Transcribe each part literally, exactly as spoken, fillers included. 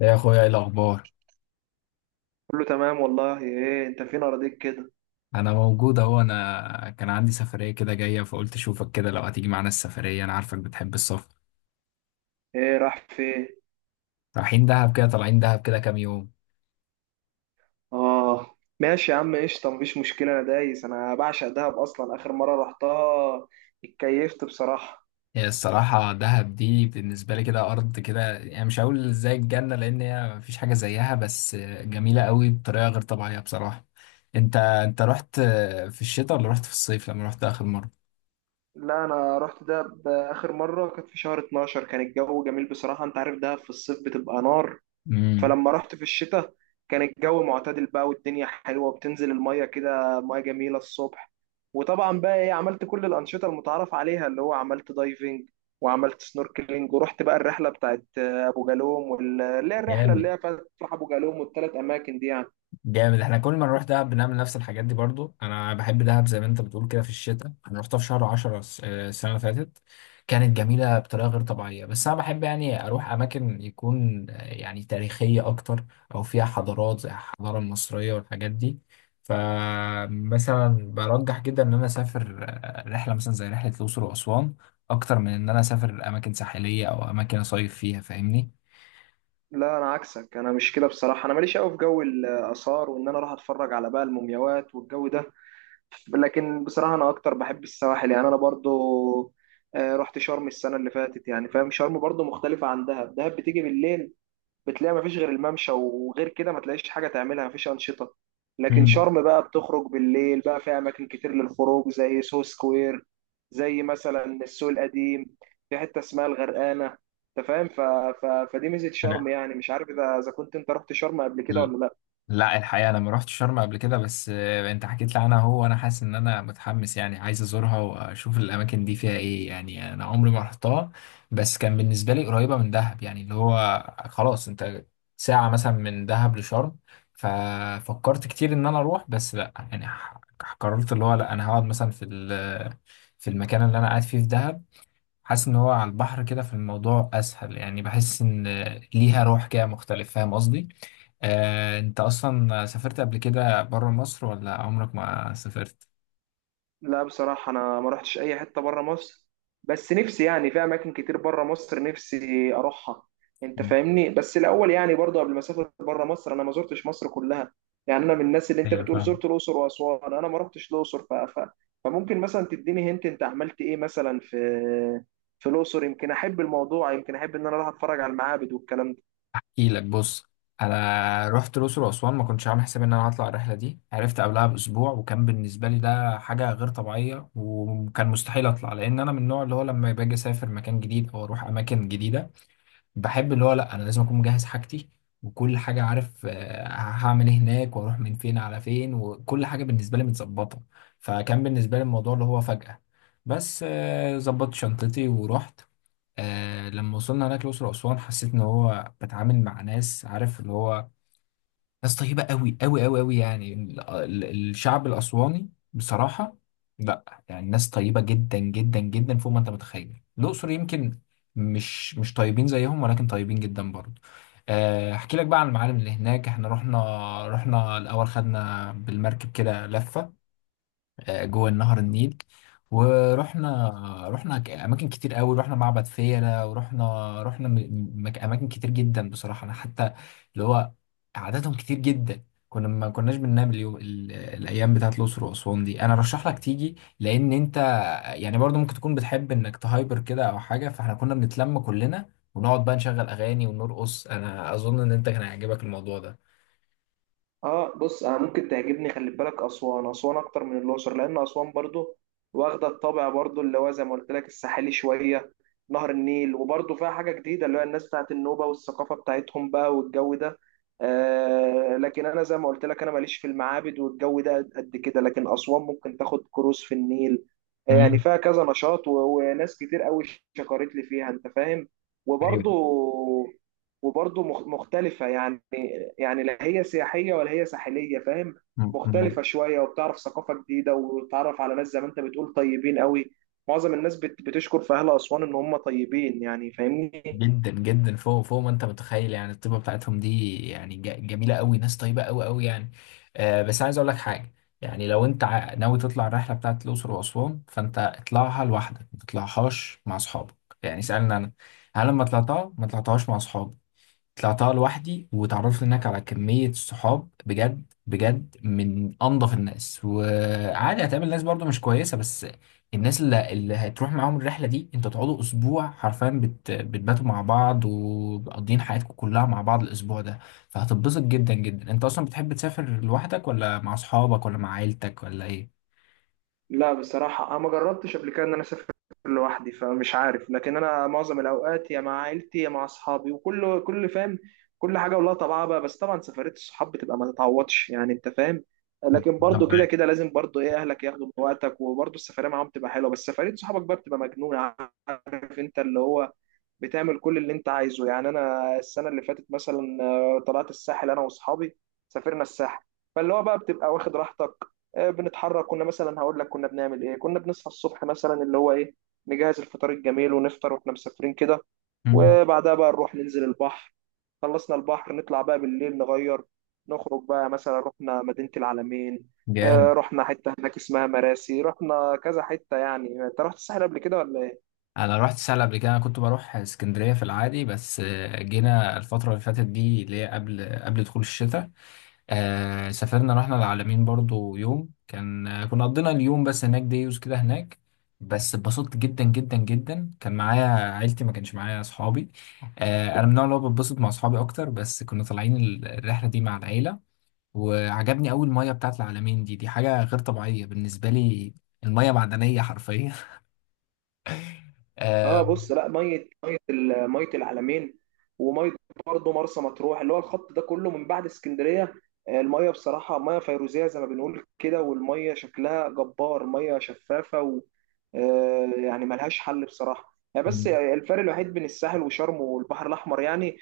يا اخويا، ايه الاخبار؟ كله تمام والله. ايه انت فين اراضيك كده؟ انا موجود اهو. انا كان عندي سفريه كده جايه، فقلت اشوفك كده لو هتيجي معانا السفريه. انا عارفك بتحب السفر. ايه راح فين؟ رايحين دهب كده، طالعين دهب كده كام يوم. اه ماشي يا عم، قشطه، مفيش مشكله، انا دايس، انا بعشق دهب اصلا. اخر مره رحتها اتكيفت بصراحه. هي الصراحه دهب دي بالنسبه لي كده ارض كده، يعني مش هقول زي الجنه لان هي مفيش حاجه زيها، بس جميله قوي بطريقه غير طبيعيه بصراحه. انت انت رحت في الشتاء ولا رحت في الصيف لما رحت اخر مره؟ لا انا رحت دهب اخر مره كانت في شهر اتناشر، كان الجو جميل بصراحه. انت عارف دهب في الصيف بتبقى نار، امم فلما رحت في الشتاء كان الجو معتدل بقى والدنيا حلوة وبتنزل المية كده، مية جميلة الصبح. وطبعا بقى ايه، عملت كل الأنشطة المتعارف عليها، اللي هو عملت دايفنج وعملت سنوركلينج، ورحت بقى الرحلة بتاعت آه، أبو جالوم وال- اللي هي الرحلة اللي جامد هي فتح أبو جالوم والثلاث أماكن دي يعني. جامد احنا كل ما نروح دهب بنعمل نفس الحاجات دي. برضو انا بحب دهب زي ما انت بتقول كده في الشتاء. انا رحتها في شهر عشرة الس- آه، السنه اللي فاتت. كانت جميله بطريقه غير طبيعيه، بس انا بحب يعني اروح اماكن يكون آه، يعني تاريخيه اكتر، او فيها حضارات زي الحضاره المصريه والحاجات دي. فمثلا برجح جدا ان انا اسافر آه، رحله مثلا زي رحله الاقصر واسوان، اكتر من ان انا اسافر اماكن ساحليه او اماكن اصيف فيها. فاهمني؟ لا أنا عكسك، أنا مش كده بصراحة، أنا ماليش قوي في جو الآثار وإن أنا أروح أتفرج على بقى المومياوات والجو ده. لكن بصراحة أنا أكتر بحب السواحل، يعني أنا برضو آه، رحت شرم السنة اللي فاتت، يعني فاهم، شرم برضو مختلفة عن دهب. دهب بتيجي بالليل بتلاقي مفيش غير الممشى، وغير كده ما تلاقيش حاجة تعملها، مفيش أنشطة. لكن مم. شرم بقى بتخرج بالليل، بقى فيها أماكن كتير للخروج، زي سو سكوير، زي مثلا السوق القديم، في حتة اسمها الغرقانة، أنت فاهم. ف... ف... فدي ميزة شرم، انا يعني مش عارف إذا إذا كنت أنت رحت شرم قبل كده ولا لأ. لا الحقيقة أنا ما رحت شرم قبل كده، بس آه، أنت حكيت لي عنها. هو وأنا حاسس إن أنا متحمس، يعني عايز أزورها وأشوف الأماكن دي فيها إيه. يعني أنا عمري ما رحتها، بس كان بالنسبة لي قريبة من دهب، يعني اللي هو خلاص أنت ساعة مثلا من دهب لشرم. ففكرت كتير إن أنا أروح، بس لا يعني ح- قررت اللي هو لا، أنا هقعد مثلا في ال- في المكان اللي أنا قاعد فيه في دهب. حاسس إن هو على البحر كده في الموضوع أسهل. يعني بحس إن ليها روح كده مختلف. فاهم قصدي؟ آه، انت اصلا سافرت قبل كده بره مصر ولا عمرك ما سافرت؟ لا بصراحة أنا ما رحتش أي حتة برا مصر، بس نفسي يعني في أماكن كتير برا مصر نفسي أروحها، أنت فاهمني. بس الأول يعني برضه قبل ما أسافر برا مصر، أنا ما زرتش مصر كلها. يعني أنا من الناس اللي أنت ايوه بتقول فاهم. زرت الأقصر وأسوان، أنا ما رحتش الأقصر. ف... ف... فممكن مثلا تديني هنت أنت عملت إيه مثلا في في الأقصر. يمكن أحب الموضوع، يمكن أحب إن أنا أروح أتفرج على المعابد والكلام ده. احكيلك، بص، انا رحت الاقصر واسوان. ما كنتش عامل حسابي ان انا هطلع الرحله دي، عرفت قبلها باسبوع، وكان بالنسبه لي ده حاجه غير طبيعيه. وكان مستحيل اطلع لان انا من النوع اللي هو لما باجي اسافر مكان جديد او اروح اماكن جديده، بحب اللي هو لا، انا لازم اكون مجهز حاجتي وكل حاجه، عارف آه، هعمل ايه هناك واروح من فين على فين، وكل حاجه بالنسبه لي متظبطه. فكان بالنسبه لي الموضوع اللي هو فجأة، بس آه، ظبطت شنطتي ورحت. آه، لما وصلنا هناك الأقصر وأسوان، حسيت إن هو بتعامل مع ناس عارف اللي هو ناس طيبة قوي قوي قوي قوي، يعني ال- ال- الشعب الأسواني بصراحة. لا يعني ناس طيبة جدا جدا جدا فوق ما أنت متخيل. الأقصر يمكن مش مش طيبين زيهم، ولكن طيبين جدا برضه. آه، أحكي لك بقى عن المعالم اللي هناك. إحنا رحنا رحنا الأول خدنا بالمركب كده لفة آه، جوه نهر النيل. ورحنا رحنا ك- اماكن كتير قوي، رحنا معبد فيلة، ورحنا رحنا م- م- مك- اماكن كتير جدا بصراحة. انا حتى اللي هو عددهم كتير جدا، كنا ما كناش بننام اليوم ال- الايام بتاعت الاقصر واسوان دي. انا رشح لك تيجي، لان انت يعني برضو ممكن تكون بتحب انك تهايبر كده او حاجة، فاحنا كنا بنتلم كلنا ونقعد بقى نشغل اغاني ونرقص. انا اظن ان انت كان هيعجبك الموضوع ده. اه بص، انا ممكن تعجبني، خلي بالك، اسوان، اسوان اكتر من الاقصر، لان اسوان برضو واخده الطابع برضو اللي هو زي ما قلت لك الساحلي شويه، نهر النيل، وبرضو فيها حاجه جديده، اللي هو الناس بتاعت النوبه والثقافه بتاعتهم بقى والجو ده. آه لكن انا زي ما قلت لك انا ماليش في المعابد والجو ده قد كده، لكن اسوان ممكن تاخد كروز في النيل. آه، يعني امم. فيها كذا نشاط و- وناس كتير قوي شكرت لي فيها، انت فاهم. وبرضو وبرضو مخ- مختلفه يعني، يعني لا هي سياحية ولا هي ساحلية، فاهم؟ ايوه. مختلفة شوية، وبتعرف ثقافة جديدة وتتعرف على ناس زي ما انت بتقول طيبين قوي. معظم الناس بت- بتشكر في أهل أسوان إن هم طيبين، يعني فاهمني. جدا جدا فوق فوق ما انت متخيل، يعني الطيبه بتاعتهم دي، يعني ج- جميله قوي. ناس طيبه قوي قوي يعني. آه، بس عايز اقول لك حاجه. يعني لو انت ع- ناوي تطلع الرحله بتاعت الاقصر واسوان، فانت اطلعها لوحدك، ما تطلعهاش مع اصحابك. يعني سالني انا، هل لما طلعتها ما طلعتهاش مع اصحابي؟ طلعتها لوحدي، وتعرفت هناك على كمية صحاب، بجد بجد، من أنظف الناس. وعادي هتقابل ناس برضو مش كويسة، بس الناس اللي, اللي هتروح معاهم الرحلة دي، انتوا تقعدوا أسبوع حرفيا بت... بتباتوا مع بعض ومقضيين حياتكم كلها مع بعض الأسبوع ده. فهتتبسط جدا جدا. انت أصلا بتحب تسافر لوحدك ولا مع أصحابك ولا مع عيلتك ولا إيه؟ لا بصراحة أنا ما جربتش قبل كده إن أنا أسافر لوحدي، فمش عارف، لكن أنا معظم الأوقات يا مع عيلتي يا مع أصحابي، وكل كل فاهم، كل حاجة ولها طبعها بقى. بس طبعا سفرية الصحاب بتبقى ما تتعوضش، يعني أنت فاهم. لكن أنا برضو كده معاك. كده لازم برضو إيه، أهلك ياخدوا من وقتك، وبرضو السفرية معاهم بتبقى حلوة، بس سفرية صحابك بقى بتبقى مجنونة. عارف أنت، اللي هو بتعمل كل اللي انت عايزه. يعني انا السنه اللي فاتت مثلا آه، طلعت الساحل انا واصحابي، سافرنا الساحل، فاللي هو بقى بتبقى واخد راحتك. آه، بنتحرك كنا مثلا، هقول لك كنا بنعمل ايه، كنا بنصحى الصبح مثلا اللي هو ايه، نجهز الفطار الجميل ونفطر واحنا مسافرين كده، مم. وبعدها بقى نروح ننزل البحر، خلصنا البحر نطلع بقى بالليل نغير، نخرج بقى مثلا رحنا مدينة العلمين. جامد. آه، رحنا حتة هناك اسمها مراسي، رحنا كذا حتة. يعني انت رحت الساحل قبل كده ولا؟ انا رحت سهل قبل كده، انا كنت بروح اسكندريه في العادي، بس آه، جينا الفتره اللي فاتت دي، اللي هي قبل قبل دخول الشتاء، آه، سافرنا، رحنا العلمين برضو يوم. كان آه، كنا قضينا اليوم بس هناك، ديوز كده هناك، بس اتبسطت جدا جدا جدا. كان معايا عيلتي، ما كانش معايا اصحابي. آه، انا من النوع اللي هو بتبسط مع اصحابي اكتر، بس كنا طالعين ال- الرحله دي مع العيله. وعجبني اول ميه بتاعت العلمين دي، دي حاجه غير طبيعيه بالنسبه لي. الميه معدنيه حرفيا. آه، اه بص، لا ميه، ميه ال- ميه العلمين وميه برضه مرسى مطروح اللي هو الخط ده كله من بعد اسكندريه. آه، الميه بصراحه ميه فيروزيه زي ما بنقول كده، والميه شكلها جبار، ميه شفافه و آه، يعني ملهاش حل بصراحه يعني. بس الفرق الوحيد بين الساحل وشرم والبحر الاحمر يعني،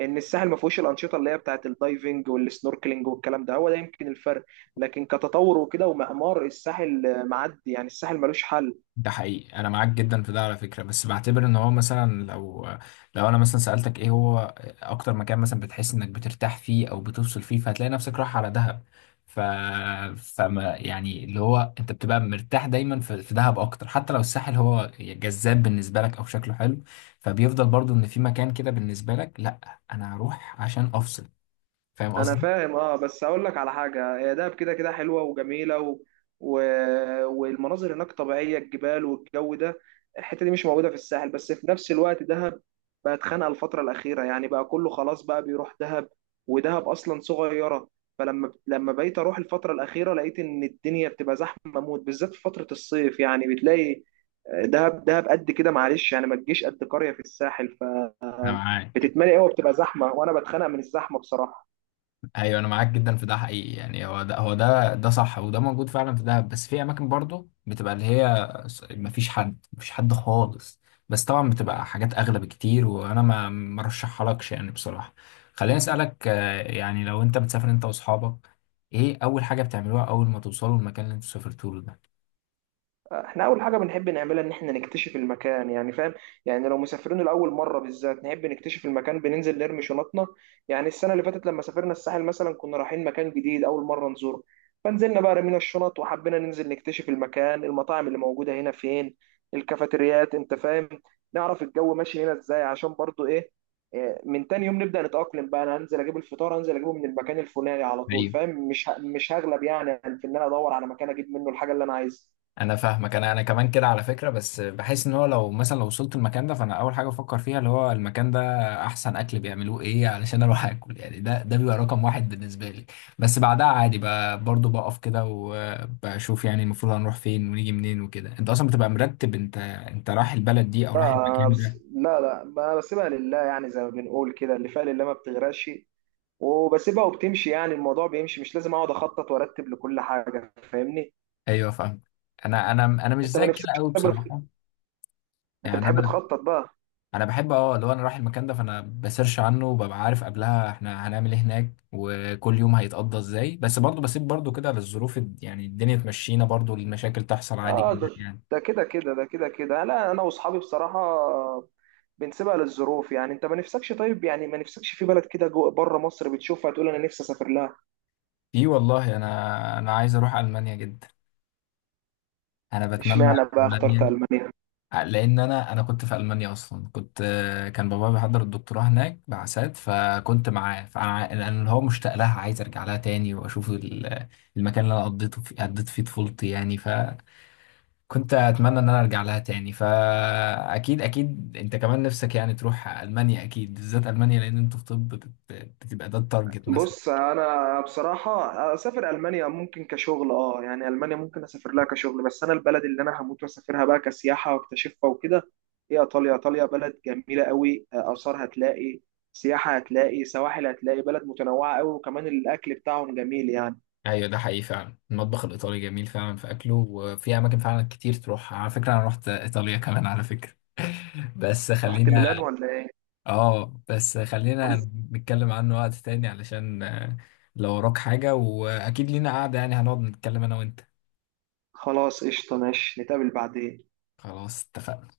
ان الساحل ما فيهوش الانشطه اللي هي بتاعت الدايفنج والسنوركلينج والكلام ده، هو ده يمكن الفرق. لكن كتطور وكده ومعمار الساحل آه، معدي، يعني الساحل ملوش حل. ده حقيقي، انا معاك جدا في ده على فكره. بس بعتبر ان هو مثلا، لو لو انا مثلا سالتك، ايه هو اكتر مكان مثلا بتحس انك بترتاح فيه او بتفصل فيه، فهتلاقي نفسك رايح على دهب. ف فما يعني اللي هو انت بتبقى مرتاح دايما في في دهب اكتر، حتى لو الساحل هو جذاب بالنسبه لك او شكله حلو. فبيفضل برضو ان في مكان كده بالنسبه لك، لا انا هروح عشان افصل. فاهم انا قصدي؟ فاهم اه، بس اقول لك على حاجه، هي دهب كده كده حلوه وجميله و... و... والمناظر هناك طبيعيه، الجبال والجو ده، الحته دي مش موجوده في الساحل. بس في نفس الوقت دهب بقت خانقه الفتره الاخيره، يعني بقى كله خلاص بقى بيروح دهب، ودهب اصلا صغيره. فلما لما بقيت اروح الفتره الاخيره لقيت ان الدنيا بتبقى زحمه موت، بالذات في فتره الصيف، يعني بتلاقي آه، دهب، دهب قد كده معلش، يعني ما تجيش قد قريه في الساحل، انا معاك. فبتتملي قوي وبتبقى زحمه، وانا بتخنق من الزحمه بصراحه. ايوه انا معاك جدا في ده حقيقي. يعني هو ده هو ده ده صح، وده موجود فعلا في دهب. بس في اماكن برضه بتبقى اللي هي ما فيش حد مفيش حد خالص. بس طبعا بتبقى حاجات اغلى بكتير، وانا ما مرشحها لكش يعني بصراحه. خليني اسالك آه، يعني لو انت بتسافر انت واصحابك، ايه اول حاجه بتعملوها اول ما توصلوا المكان اللي انتوا سافرتوا له ده؟ احنا اول حاجه بنحب نعملها ان احنا نكتشف المكان، يعني فاهم. يعني لو مسافرين لاول مره بالذات نحب نكتشف المكان، بننزل نرمي شنطنا. يعني السنه اللي فاتت لما سافرنا الساحل مثلا، كنا رايحين مكان جديد اول مره نزوره، فنزلنا بقى رمينا الشنط وحبينا ننزل نكتشف المكان، المطاعم اللي موجوده هنا فين، الكافيتريات، انت فاهم، نعرف الجو ماشي هنا ازاي، عشان برضو ايه، إيه، من تاني يوم نبدا نتاقلم بقى، انا هنزل اجيب الفطار، هنزل اجيبه من المكان الفلاني على طول، فاهم، مش ه- مش هغلب يعني في ان انا ادور على مكان اجيب منه الحاجه اللي انا عايزها. انا فاهمك. انا انا كمان كده على فكره. بس بحس ان هو لو مثلا لو وصلت المكان ده، فانا اول حاجه بفكر فيها اللي هو المكان ده احسن اكل بيعملوه ايه علشان اروح اكل. يعني ده ده بيبقى رقم واحد بالنسبه لي. بس بعدها عادي ب- برضه بقف كده وبشوف يعني المفروض هنروح فين ونيجي منين وكده. انت اصلا بتبقى مرتب، انت انت رايح البلد دي او رايح لا المكان بس ده؟ لا لا ب- بسيبها لله، يعني زي ما بنقول كده، اللي فيها لله ما بتغرقش، وبسيبها وبتمشي، يعني الموضوع بيمشي، مش لازم اقعد اخطط وارتب لكل حاجه، فاهمني. ايوه فاهم. انا انا انا مش انت ما زيك كده نفسكش قوي تسافر في- بصراحه. انت يعني بتحب انا تخطط بقى؟ انا بحب اه اللي هو انا رايح المكان ده فانا بسيرش عنه وببقى عارف قبلها احنا هنعمل ايه هناك، وكل يوم هيتقضى ازاي. بس برضه بسيب برضه كده للظروف الد- يعني الدنيا تمشينا برضه، المشاكل تحصل عادي اه جدا ده، يعني. ده كده كده، ده كده كده، لا انا واصحابي بصراحه بنسيبها للظروف. يعني انت ما نفسكش، طيب يعني ما نفسكش في بلد كده جوه بره مصر بتشوفها تقول انا نفسي اسافر لها؟ في والله. انا انا عايز اروح المانيا جدا. انا بتمنى. اشمعنى بقى اخترت المانيا المانيا؟ لان انا انا كنت في المانيا اصلا. كنت كان بابا بيحضر الدكتوراه هناك بعثات، فكنت معاه. فانا أنا اللي هو مشتاق لها، عايز ارجع لها تاني واشوف ال- المكان اللي انا قضيته فيه قضيت فيه طفولتي يعني. كنت اتمنى ان انا ارجع لها تاني. فاكيد اكيد انت كمان نفسك يعني تروح المانيا اكيد، بالذات المانيا لان انتوا في طب بت- بتبقى ده التارجت مثلا. بص انا بصراحه اسافر المانيا ممكن كشغل، اه يعني المانيا ممكن اسافر لها كشغل، بس انا البلد اللي انا هموت واسافرها بقى كسياحه واكتشفها وكده هي ايطاليا. ايطاليا بلد جميله قوي، اثار هتلاقي، سياحه هتلاقي، سواحل هتلاقي، بلد متنوعه قوي، وكمان الاكل بتاعهم جميل يعني. ايوه ده حقيقي فعلا، المطبخ الايطالي جميل فعلا في اكله، وفي اماكن فعلا كتير تروح. على فكره انا رحت ايطاليا كمان على فكره. بس رحت خلينا ميلان ولا ايه؟ اه بس خلينا نتكلم عنه وقت تاني، علشان آه، لو وراك حاجه. واكيد لينا قعده يعني، هنقعد نتكلم انا وانت. خلاص قشطه، ماشي، نتقابل بعدين. خلاص اتفقنا.